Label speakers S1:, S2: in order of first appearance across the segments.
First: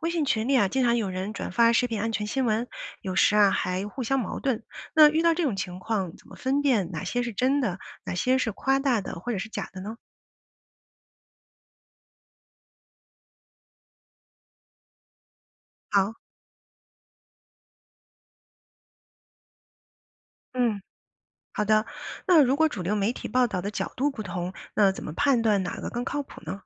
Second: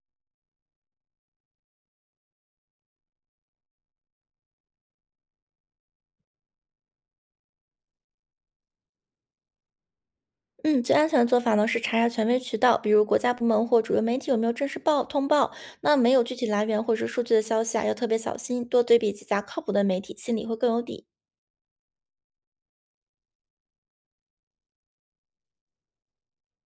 S1: 微信群里啊，经常有人转发食品安全新闻，有时啊还互相矛盾。那遇到这种情况，怎么分辨哪些是真的，哪些是夸大的或者是假的呢？
S2: 嗯，最安全的做法呢是查权威渠道，比如国家部门或主流媒体有没有正式报通报。那没
S1: 好，
S2: 有具体来源或者是数据的消息啊，要特别小心，多对比几家靠谱的媒体，心里会更
S1: 嗯，
S2: 有底。
S1: 好的。那如果主流媒体报道的角度不同，那怎么判断哪个更靠谱呢？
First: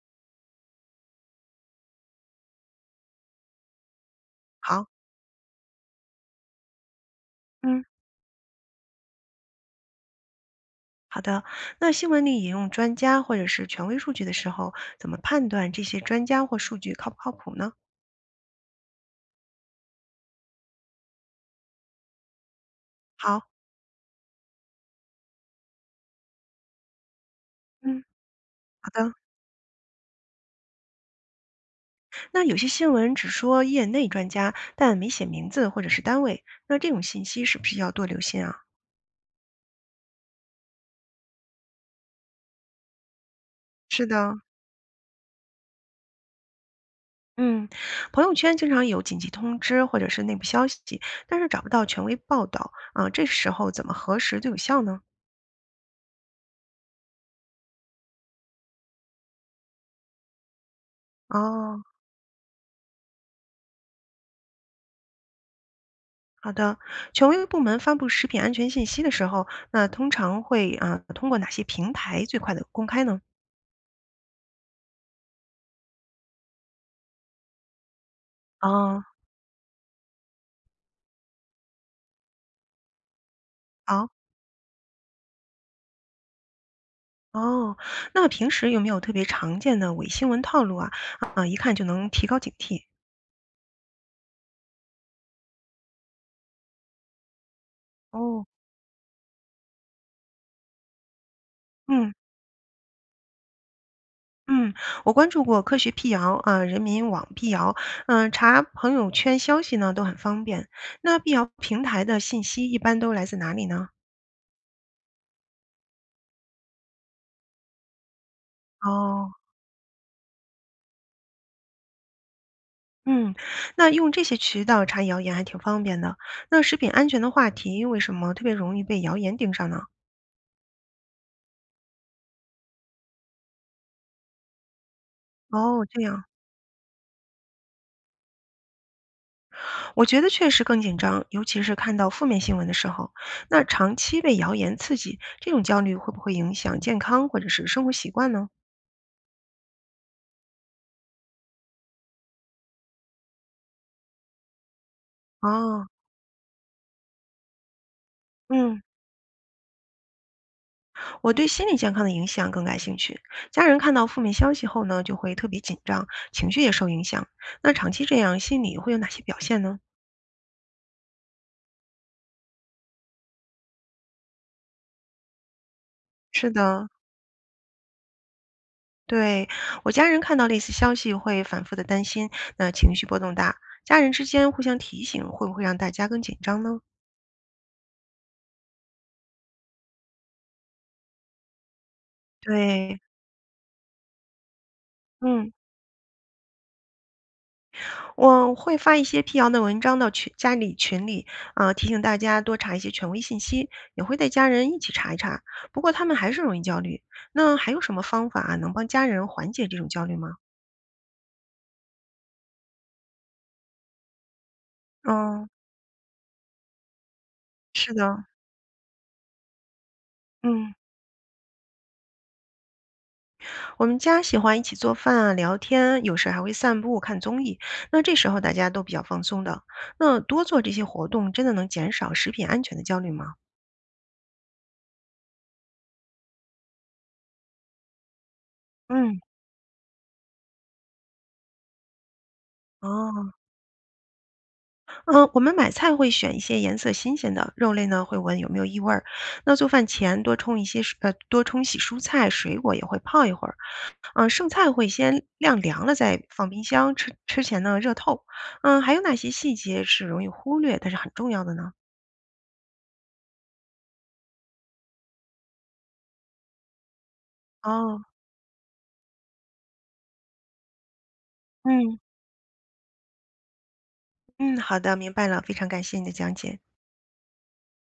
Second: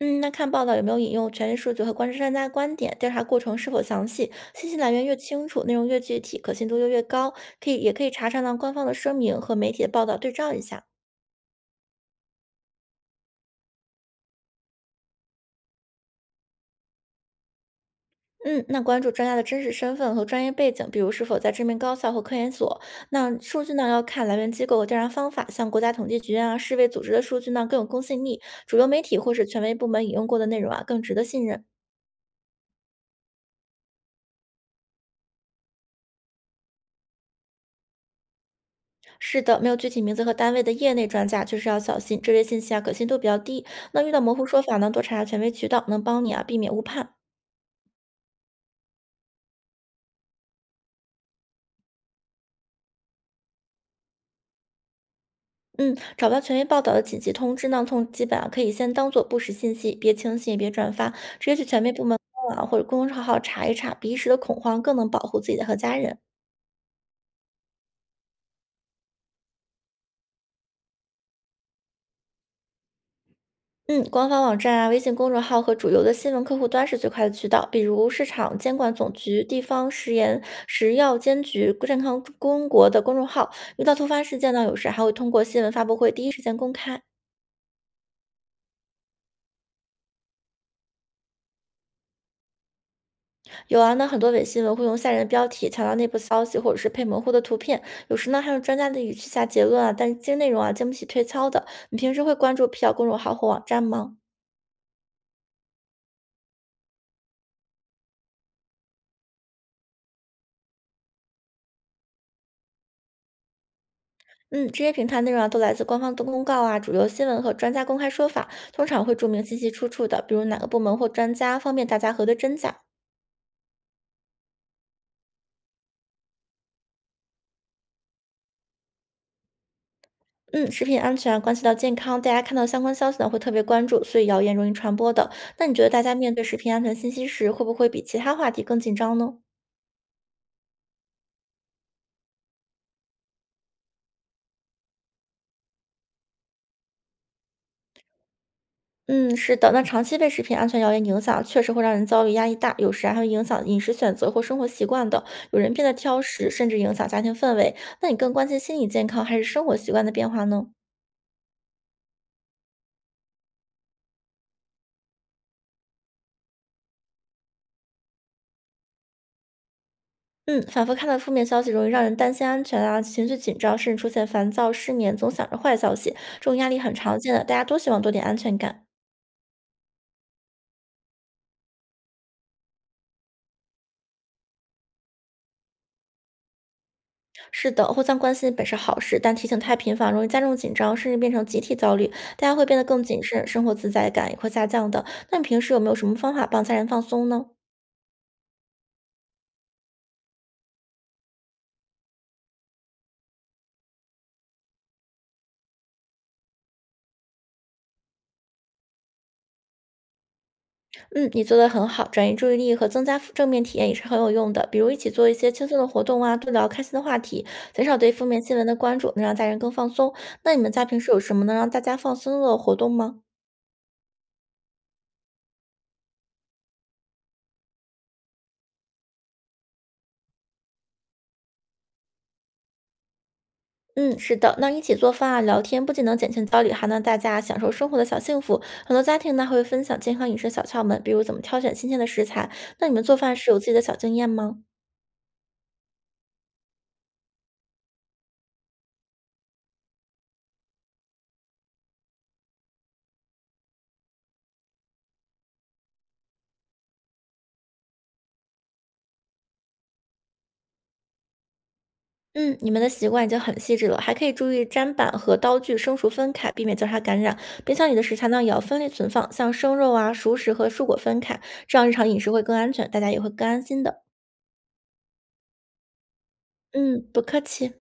S2: 嗯，那看报道有没有引用权威数据和观察专家的观点，调查过程是否详细，信息
S1: 好，
S2: 来源越清楚，内容越具体，可信度就越高。可以
S1: 嗯，
S2: 也可以查查呢官方的声明和媒体的报道对照一下。
S1: 好的。那新闻里引用专家或者是权威数据的时候，怎么判断这些专家或数据靠不靠谱呢？
S2: 嗯，那关注专家的真实身份和专业背景，比如是否在知名高校或科研所。那
S1: 好，
S2: 数据呢，要看来源机构和调查方法，像国家统计局啊、世卫组织的数据呢更有公
S1: 嗯，
S2: 信力，主流
S1: 好
S2: 媒
S1: 的。
S2: 体或是权威部门引用过的内容啊更值得信任。
S1: 那有些新闻只说业内专家，但没写名字或者是单位，那这种信息是不是要多留心啊？
S2: 是的，没有具体名字和单位的业内专家确实要小心，这类信息啊可信度比较低。那
S1: 是
S2: 遇到
S1: 的，
S2: 模糊说法呢，多查查权威渠道，能帮你啊避免误判。
S1: 嗯，朋友圈经常有紧急通知或者是内部消息，但是找不到权威报道啊，这时候怎么核实最有效呢？
S2: 嗯，找不到权威报道的紧急通知呢，从基本啊，可以先当做不实信息，别轻信，也别转发，直接去
S1: 哦，
S2: 权威部门官网啊或者公众号查一查，比一时的恐慌更能保护自己的和家人。
S1: 好的，权威部门发布食品安全信息的时候，那通常会啊通过哪些平台最快的公开呢？
S2: 嗯，官方网站啊、微信公众号和主流的新闻客户端是最快的渠道，比如市场监管
S1: 哦，
S2: 总局、地方食盐食药监局、健康中国的公众号，遇到突
S1: 好。
S2: 发事件呢，有时还会通过新闻发布会第一时间公开。
S1: 哦，那平时有没有特别常见的伪新闻套路啊？啊，一看就能提高警惕。
S2: 有啊，那很多伪新闻会用吓人的标题强调内部消息，或者是配模糊的图片，有时呢
S1: 哦，
S2: 还用专家的语气下结论啊，但是这些内容啊经不起推敲的。你
S1: 嗯
S2: 平时会关注辟谣公众号或网站吗？
S1: 嗯，我关注过科学辟谣啊，人民网辟谣，嗯、查朋友圈消息呢都很方便。那辟谣平台的信息一般都来自哪里呢？
S2: 嗯，这些平台内容啊都来自官方的公告啊、主流新闻和专家公开说法，通常会注
S1: 哦，
S2: 明信息出处的，比如哪个部门或专家，方便大家核对真假。
S1: 嗯，那用这些渠道查谣言还挺方便的。那食品安全的话题为什么特别容易被谣言盯上呢？
S2: 嗯，食品安全啊关系到健康，大家看到相关消息呢会特别关注，所以谣言容易传播的。那你觉
S1: 哦，
S2: 得
S1: 这
S2: 大家
S1: 样，
S2: 面对食品安全信息时，会不会比其他话题更紧张呢？
S1: 我觉得确实更紧张，尤其是看到负面新闻的时候。那长期被谣言刺激，这种焦虑会不会影响健康或者是生活习惯呢？
S2: 嗯，是的，那长期被食品安全谣言影响，确实会让人遭遇压力大，有时啊还会影响饮食选择或生活习惯的，有人
S1: 哦，
S2: 变得挑食，甚至影响家庭氛围。那你更关心心
S1: 嗯。
S2: 理健康还是生活习惯的变化呢？
S1: 我对心理健康的影响更感兴趣。家人看到负面消息后呢，就会特别紧张，情绪也受影响。那长期这样，心理会有哪些表现呢？
S2: 嗯，反复看到负面消息，容易让人担心安全啊，情绪紧张，甚至出现烦躁、失眠，总想着坏消息，这
S1: 是
S2: 种压力
S1: 的，
S2: 很常见的，大家都希望多点安全感。
S1: 对，我家人看到类似消息会反复的担心，那情绪波动大。家人之间互相提醒，会不会让大家更紧张呢？
S2: 是的，互相关心本是好事，但提醒太频繁容易加重紧张，甚至变成集体焦虑，大家会变得
S1: 对，
S2: 更谨慎，生活自在感也会下降的。那你
S1: 嗯。
S2: 平时有没有什么方法帮家人放松呢？
S1: 我会发一些辟谣的文章到群里，啊、提醒大家多查一些权威信息，也会带家人一起查一查。不过他们还是容易焦虑，那还有什么方法啊能帮家人缓解这种焦虑吗？
S2: 嗯，你做的很好，转移注意力和增加正面体验也是很有用的，比如一起做一
S1: 嗯，
S2: 些轻松的活动啊，多聊开心的话题，减
S1: 是
S2: 少对
S1: 的。
S2: 负面新闻的关注，能让家人更放松。那你们
S1: 嗯，
S2: 家平时有什么能让大家放松的活动吗？
S1: 我们家喜欢一起做饭啊，聊天，有时还会散步、看综艺。那这时候大家都比较放松的。那多做这些活动，真的能减少食品安全的焦虑吗？
S2: 嗯，是的，那一起做饭啊，聊天不仅能减轻焦虑，还能大家享受生活的小幸福。很多家
S1: 嗯，
S2: 庭呢还会分享健康饮食小窍门，比如怎么挑选新鲜的食材。那你们做
S1: 哦，
S2: 饭是有自己的小经验吗？
S1: 嗯，我们买菜会选一些颜色新鲜的，肉类呢会闻有没有异味儿。那做饭前多冲洗蔬菜、水果也会泡一会儿。嗯，剩菜会先晾凉了再放冰箱，吃前呢热透。嗯，还有哪些细节是容易忽略但是很重要的呢？
S2: 嗯，你们的习惯已经很细致了，还可以注意砧板和刀具生熟分开，避免交叉感染。冰箱里
S1: 哦，
S2: 的食材呢也要分类存放，像生肉啊、熟食和蔬果分开，这样日
S1: 嗯
S2: 常饮食会更安全，大家也会更安心的。
S1: 嗯，好的，明白了，非常感谢你的讲解。
S2: 嗯，不客气。